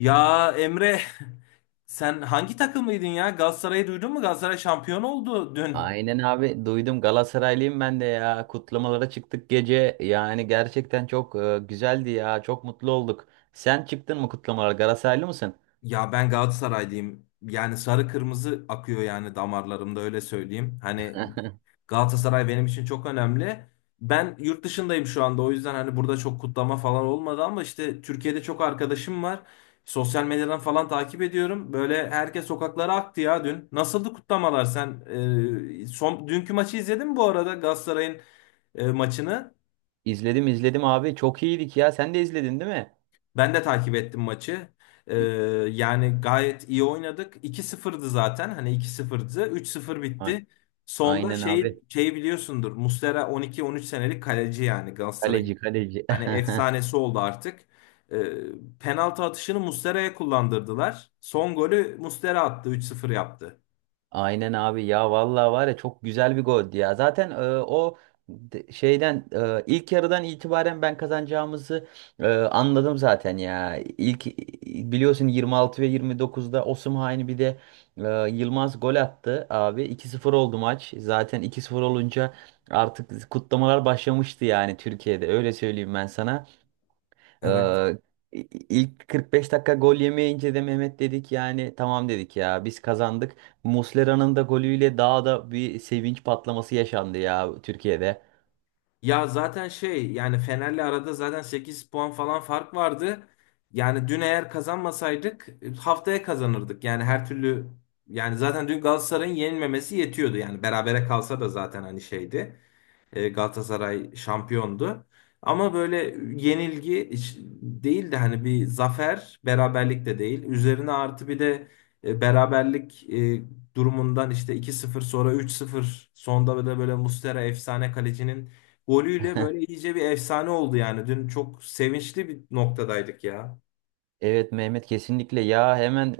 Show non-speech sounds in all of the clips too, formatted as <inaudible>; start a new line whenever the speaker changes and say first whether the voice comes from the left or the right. left: Ya Emre sen hangi takımlıydın ya? Galatasaray'ı duydun mu? Galatasaray şampiyon oldu dün.
right: Aynen abi, duydum, Galatasaraylıyım ben de ya, kutlamalara çıktık gece, yani gerçekten çok güzeldi ya, çok mutlu olduk. Sen çıktın mı kutlamalara? Galatasaraylı mısın?
left: Ya ben Galatasaraylıyım. Yani sarı kırmızı akıyor yani damarlarımda öyle söyleyeyim. Hani Galatasaray benim için çok önemli. Ben yurt dışındayım şu anda o yüzden hani burada çok kutlama falan olmadı ama işte Türkiye'de çok arkadaşım var. Sosyal medyadan falan takip ediyorum. Böyle herkes sokaklara aktı ya dün. Nasıldı kutlamalar sen? Dünkü maçı izledin mi bu arada Galatasaray'ın maçını?
right: İzledim izledim abi, çok iyiydik ya, sen de izledin değil mi?
left: Ben de takip ettim maçı. Ee, Yani gayet iyi oynadık. 2 sıfırdı zaten. Hani 2-0'dı. 3-0
right: A-
left: bitti. Sonda
right: Aynen
left: şeyi,
right: abi,
left: şeyi biliyorsundur. Muslera 12-13 senelik kaleci yani Galatasaray'ın.
right: kaleci kaleci.
left: Hani
right: <laughs>
left: efsanesi oldu artık. Penaltı atışını Muslera'ya kullandırdılar. Son golü Muslera attı. 3-0 yaptı.
right: Aynen abi ya, vallahi var ya, çok güzel bir goldü ya. Zaten o şeyden ilk yarıdan itibaren ben kazanacağımızı anladım zaten ya. İlk biliyorsun 26 ve 29'da Osimhen, bir de Yılmaz gol attı abi. 2-0 oldu maç. Zaten 2-0 olunca artık kutlamalar başlamıştı yani, Türkiye'de öyle söyleyeyim ben sana.
left: Evet.
right: Ee, ilk 45 dakika gol yemeyince de Mehmet dedik yani, tamam dedik ya, biz kazandık. Muslera'nın da golüyle daha da bir sevinç patlaması yaşandı ya Türkiye'de.
left: Ya zaten şey yani Fener'le arada zaten 8 puan falan fark vardı. Yani dün eğer kazanmasaydık haftaya kazanırdık. Yani her türlü yani zaten dün Galatasaray'ın yenilmemesi yetiyordu. Yani berabere kalsa da zaten hani şeydi. Galatasaray şampiyondu. Ama böyle yenilgi hiç değil de hani bir zafer, beraberlik de değil. Üzerine artı bir de beraberlik durumundan işte 2-0 sonra 3-0 sonda böyle böyle Muslera efsane kalecinin golüyle
right: <laughs>
left: böyle iyice bir efsane oldu yani. Dün çok sevinçli bir noktadaydık ya.
right: Evet Mehmet, kesinlikle ya, hemen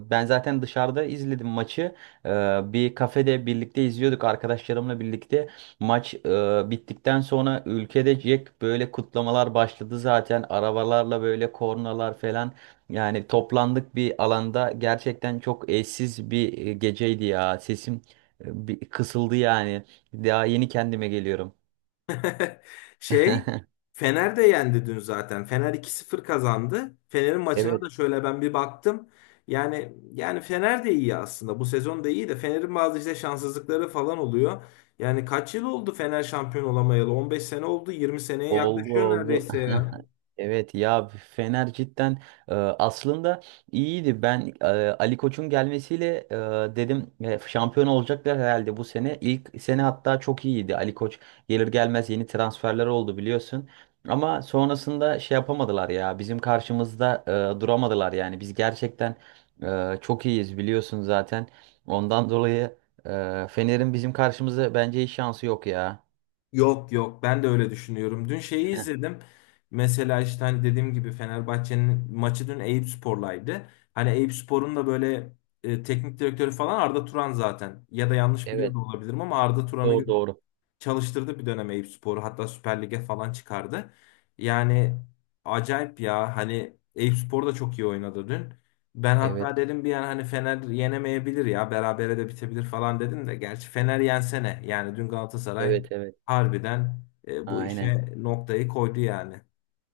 right: ben zaten dışarıda izledim maçı. E, Bir kafede birlikte izliyorduk arkadaşlarımla birlikte. Maç bittikten sonra ülkede Jack böyle kutlamalar başladı zaten, arabalarla böyle kornalar falan. Yani toplandık bir alanda, gerçekten çok eşsiz bir geceydi ya, sesim bir kısıldı yani, daha yeni kendime geliyorum.
left: <laughs> Şey,
right: <laughs>
left: Fener de yendi dün zaten. Fener 2-0 kazandı. Fener'in maçına
right: Evet,
left: da şöyle ben bir baktım. Yani Fener de iyi aslında. Bu sezon da iyi de Fener'in bazı işte şanssızlıkları falan oluyor. Yani kaç yıl oldu Fener şampiyon olamayalı? 15 sene oldu, 20 seneye
right: oldu
left: yaklaşıyor
right: oldu.
left: neredeyse ya.
right: <laughs> Evet ya, Fener cidden aslında iyiydi. Ben Ali Koç'un gelmesiyle dedim şampiyon olacaklar herhalde bu sene. İlk sene hatta çok iyiydi. Ali Koç gelir gelmez yeni transferler oldu biliyorsun. Ama sonrasında şey yapamadılar ya. Bizim karşımızda duramadılar yani. Biz gerçekten çok iyiyiz biliyorsun zaten. Ondan dolayı Fener'in bizim karşımızda bence hiç şansı yok ya.
left: Yok yok ben de öyle düşünüyorum. Dün şeyi
right: Heh.
left: izledim. Mesela işte hani dediğim gibi Fenerbahçe'nin maçı dün Eyüpspor'laydı. Hani Eyüpspor'un da böyle teknik direktörü falan Arda Turan zaten. Ya da yanlış biliyor
right: Evet.
left: da olabilirim ama Arda Turan'ı
right: Doğru doğru.
left: çalıştırdı bir dönem Eyüpspor'u. Hatta Süper Lig'e falan çıkardı. Yani acayip ya. Hani Eyüpspor da çok iyi oynadı dün. Ben hatta
right: Evet.
left: dedim bir an hani Fener yenemeyebilir ya. Berabere de bitebilir falan dedim de. Gerçi Fener yensene. Yani dün Galatasaray
right: Evet evet.
left: harbiden bu
right: Aynen.
left: işe noktayı koydu yani.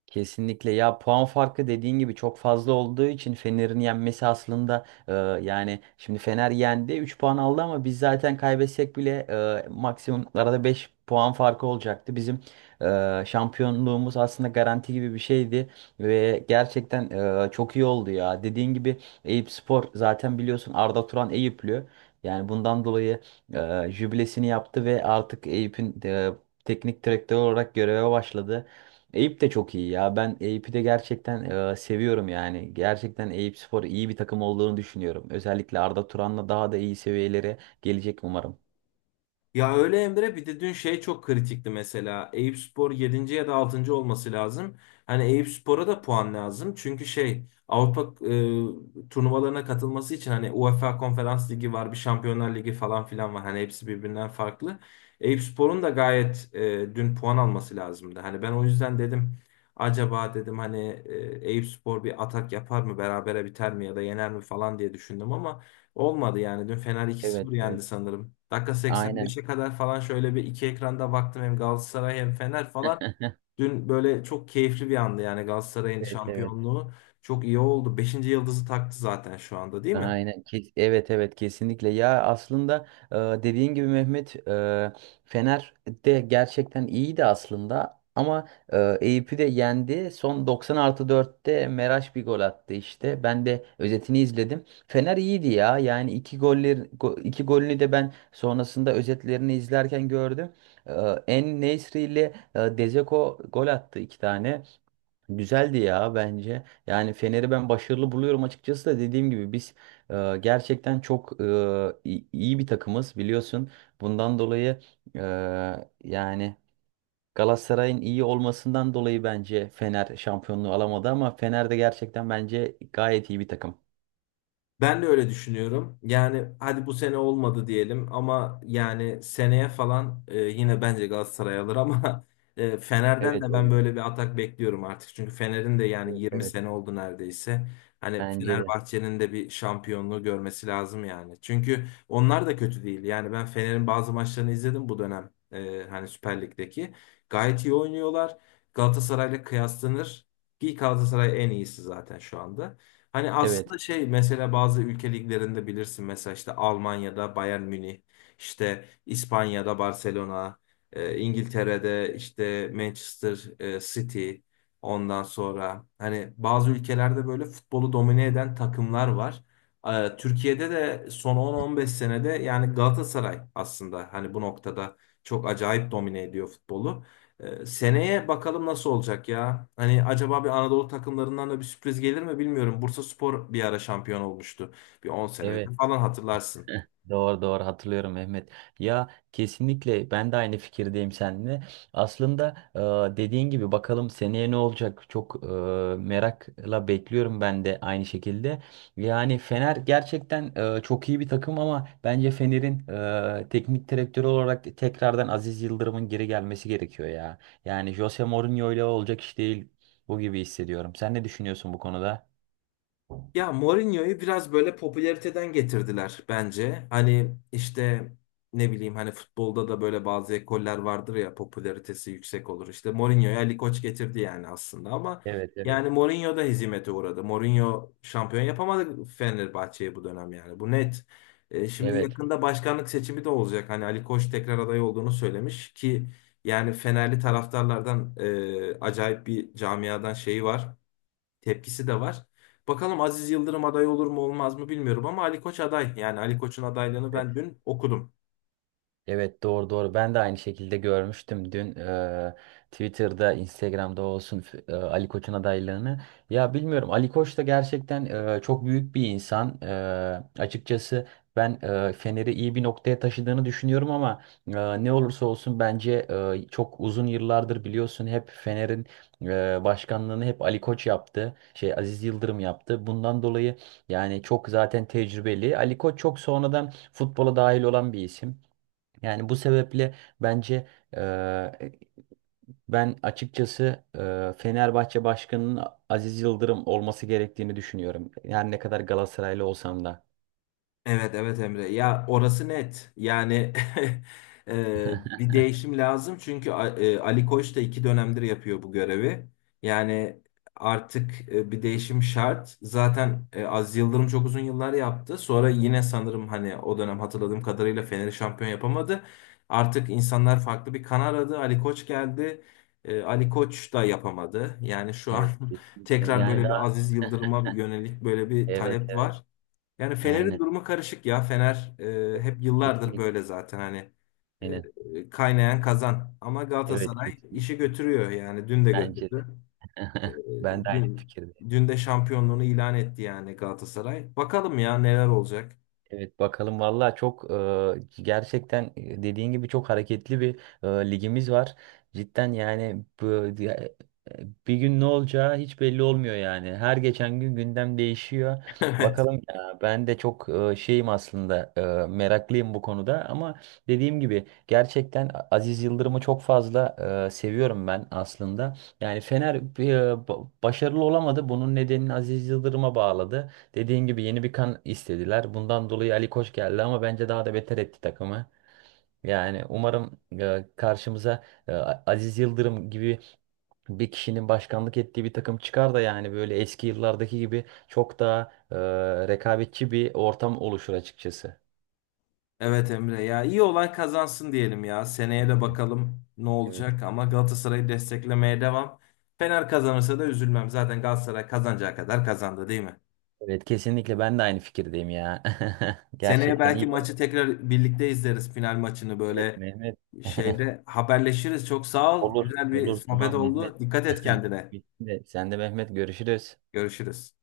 right: Kesinlikle ya, puan farkı dediğin gibi çok fazla olduğu için Fener'in yenmesi aslında yani şimdi Fener yendi 3 puan aldı, ama biz zaten kaybetsek bile maksimum arada 5 puan farkı olacaktı. Bizim şampiyonluğumuz aslında garanti gibi bir şeydi ve gerçekten çok iyi oldu ya. Dediğin gibi Eyüp Spor zaten biliyorsun, Arda Turan Eyüplü. Yani bundan dolayı jübilesini yaptı ve artık Eyüp'ün teknik direktör olarak göreve başladı. Eyüp de çok iyi ya. Ben Eyüp'ü de gerçekten seviyorum yani. Gerçekten Eyüp Spor iyi bir takım olduğunu düşünüyorum. Özellikle Arda Turan'la daha da iyi seviyelere gelecek umarım.
left: Ya öyle Emre bir de dün şey çok kritikti mesela. Eyüpspor 7. ya da 6. olması lazım. Hani Eyüpspor'a da puan lazım. Çünkü şey Avrupa turnuvalarına katılması için hani UEFA Konferans Ligi var, bir Şampiyonlar Ligi falan filan var. Hani hepsi birbirinden farklı. Eyüpspor'un da gayet dün puan alması lazımdı. Hani ben o yüzden dedim acaba dedim hani Eyüpspor bir atak yapar mı, berabere biter mi ya da yener mi falan diye düşündüm ama olmadı yani. Dün Fener 2-0
right: Evet
left: yendi
right: evet.
left: sanırım. Dakika
right: Aynen.
left: 85'e kadar falan şöyle bir iki ekranda baktım hem Galatasaray hem Fener falan.
right: <laughs>
left: Dün böyle çok keyifli bir andı yani Galatasaray'ın
right: Evet evet.
left: şampiyonluğu. Çok iyi oldu. Beşinci yıldızı taktı zaten şu anda değil mi?
right: Aynen. Evet evet, kesinlikle. Ya aslında dediğin gibi Mehmet, Fener de gerçekten iyiydi aslında ama Eyüp'ü de yendi. Son 90 artı 4'te Meraş bir gol attı işte. Ben de özetini izledim. Fener iyiydi ya. Yani iki golünü de ben sonrasında özetlerini izlerken gördüm. E, En-Nesyri ile Dzeko gol attı iki tane. Güzeldi ya bence. Yani Fener'i ben başarılı buluyorum açıkçası, da dediğim gibi biz gerçekten çok iyi bir takımız biliyorsun. Bundan dolayı e, yani Galatasaray'ın iyi olmasından dolayı bence Fener şampiyonluğu alamadı ama Fener de gerçekten bence gayet iyi bir takım.
left: Ben de öyle düşünüyorum. Yani hadi bu sene olmadı diyelim ama yani seneye falan yine bence Galatasaray alır ama <laughs> Fener'den
right: Evet,
left: de ben
right: evet,
left: böyle bir atak bekliyorum artık. Çünkü Fener'in de yani
right: evet,
left: 20
right: evet.
left: sene oldu neredeyse. Hani
right: Bence de.
left: Fenerbahçe'nin de bir şampiyonluğu görmesi lazım yani. Çünkü onlar da kötü değil. Yani ben Fener'in bazı maçlarını izledim bu dönem. Hani Süper Lig'deki. Gayet iyi oynuyorlar. Galatasaray'la kıyaslanır. Ki Galatasaray en iyisi zaten şu anda. Hani
right: Evet.
left: aslında şey mesela bazı ülke liglerinde bilirsin mesela işte Almanya'da Bayern Münih, işte İspanya'da Barcelona, İngiltere'de işte Manchester City ondan sonra hani bazı ülkelerde böyle futbolu domine eden takımlar var. Türkiye'de de son 10-15 senede yani Galatasaray aslında hani bu noktada çok acayip domine ediyor futbolu. Seneye bakalım nasıl olacak ya. Hani acaba bir Anadolu takımlarından da bir sürpriz gelir mi bilmiyorum. Bursaspor bir ara şampiyon olmuştu. Bir 10 sene önce
right: Evet.
left: falan hatırlarsın.
right: Doğru doğru, hatırlıyorum Mehmet. Ya kesinlikle, ben de aynı fikirdeyim seninle. Aslında dediğin gibi bakalım seneye ne olacak? Çok merakla bekliyorum ben de aynı şekilde. Yani Fener gerçekten çok iyi bir takım ama bence Fener'in teknik direktörü olarak tekrardan Aziz Yıldırım'ın geri gelmesi gerekiyor ya. Yani Jose Mourinho ile olacak iş değil bu gibi hissediyorum. Sen ne düşünüyorsun bu konuda?
left: Ya Mourinho'yu biraz böyle popülariteden getirdiler bence. Hani işte ne bileyim hani futbolda da böyle bazı ekoller vardır ya popülaritesi yüksek olur. İşte Mourinho'ya Ali Koç getirdi yani aslında ama
right: Evet evet.
left: yani Mourinho da hezimete uğradı. Mourinho şampiyon yapamadı Fenerbahçe'yi bu dönem yani. Bu net. Şimdi
right: Evet.
left: yakında başkanlık seçimi de olacak. Hani Ali Koç tekrar aday olduğunu söylemiş ki yani Fenerli taraftarlardan acayip bir camiadan şeyi var tepkisi de var. Bakalım Aziz Yıldırım aday olur mu olmaz mı bilmiyorum ama Ali Koç aday. Yani Ali Koç'un adaylığını ben dün okudum.
right: Evet doğru doğru, ben de aynı şekilde görmüştüm dün. Twitter'da Instagram'da olsun, Ali Koç'un adaylığını, ya bilmiyorum, Ali Koç da gerçekten çok büyük bir insan. Açıkçası ben Fener'i iyi bir noktaya taşıdığını düşünüyorum ama ne olursa olsun bence çok uzun yıllardır biliyorsun hep Fener'in başkanlığını hep Ali Koç yaptı, şey Aziz Yıldırım yaptı. Bundan dolayı yani çok zaten tecrübeli, Ali Koç çok sonradan futbola dahil olan bir isim. Yani bu sebeple bence eee, ben açıkçası Fenerbahçe Başkanı'nın Aziz Yıldırım olması gerektiğini düşünüyorum. Yani ne kadar Galatasaraylı olsam da.
left: Evet evet Emre ya orası net yani <laughs>
right: <laughs>
left: bir değişim lazım çünkü Ali Koç da 2 dönemdir yapıyor bu görevi yani artık bir değişim şart zaten Aziz Yıldırım çok uzun yıllar yaptı sonra yine sanırım hani o dönem hatırladığım kadarıyla Fener'i şampiyon yapamadı artık insanlar farklı bir kan aradı Ali Koç geldi. Ali Koç da yapamadı yani şu an.
right: Evet
left: <laughs>
right: kesinlikle.
left: Tekrar
right: Yani
left: böyle bir
right: daha
left: Aziz Yıldırım'a yönelik böyle bir
right: evet
left: talep
right: evet.
left: var. Yani Fener'in
right: Aynen.
left: durumu karışık ya. Fener hep yıllardır
right: Kesinlikle.
left: böyle zaten hani
right: Aynen.
left: kaynayan kazan. Ama
right: Evet
left: Galatasaray işi
right: kesinlikle.
left: götürüyor yani dün de
right: Bence
left: götürdü.
right: de.
left: E,
right: <laughs> Ben de aynı
left: dün
right: fikirde.
left: dün de şampiyonluğunu ilan etti yani Galatasaray. Bakalım ya neler olacak.
right: Evet bakalım valla, çok gerçekten dediğin gibi çok hareketli bir ligimiz var. Cidden yani, bir gün ne olacağı hiç belli olmuyor yani. Her geçen gün gündem değişiyor.
left: <laughs> Evet.
right: Bakalım ya, ben de çok şeyim aslında, meraklıyım bu konuda, ama dediğim gibi gerçekten Aziz Yıldırım'ı çok fazla seviyorum ben aslında. Yani Fener başarılı olamadı. Bunun nedenini Aziz Yıldırım'a bağladı. Dediğin gibi yeni bir kan istediler. Bundan dolayı Ali Koç geldi ama bence daha da beter etti takımı. Yani umarım karşımıza Aziz Yıldırım gibi bir kişinin başkanlık ettiği bir takım çıkar da yani böyle eski yıllardaki gibi çok daha rekabetçi bir ortam oluşur açıkçası.
left: Evet Emre ya iyi olan kazansın diyelim ya. Seneye de bakalım ne
right: Evet.
left: olacak ama Galatasaray'ı desteklemeye devam. Fener kazanırsa da üzülmem. Zaten Galatasaray kazanacağı kadar kazandı değil mi?
right: Evet kesinlikle, ben de aynı fikirdeyim ya. <laughs>
left: Seneye
right: Gerçekten iyi
left: belki
right: var.
left: maçı tekrar birlikte izleriz final maçını
right: Evet
left: böyle
right: Mehmet. <laughs>
left: şeyde haberleşiriz. Çok sağ ol.
right: Olur.
left: Güzel bir
right: Olur
left: sohbet
right: tamam Mehmet.
left: oldu. Dikkat et
right: <laughs>
left: kendine.
right: Bitti. Sen de Mehmet, görüşürüz.
left: Görüşürüz.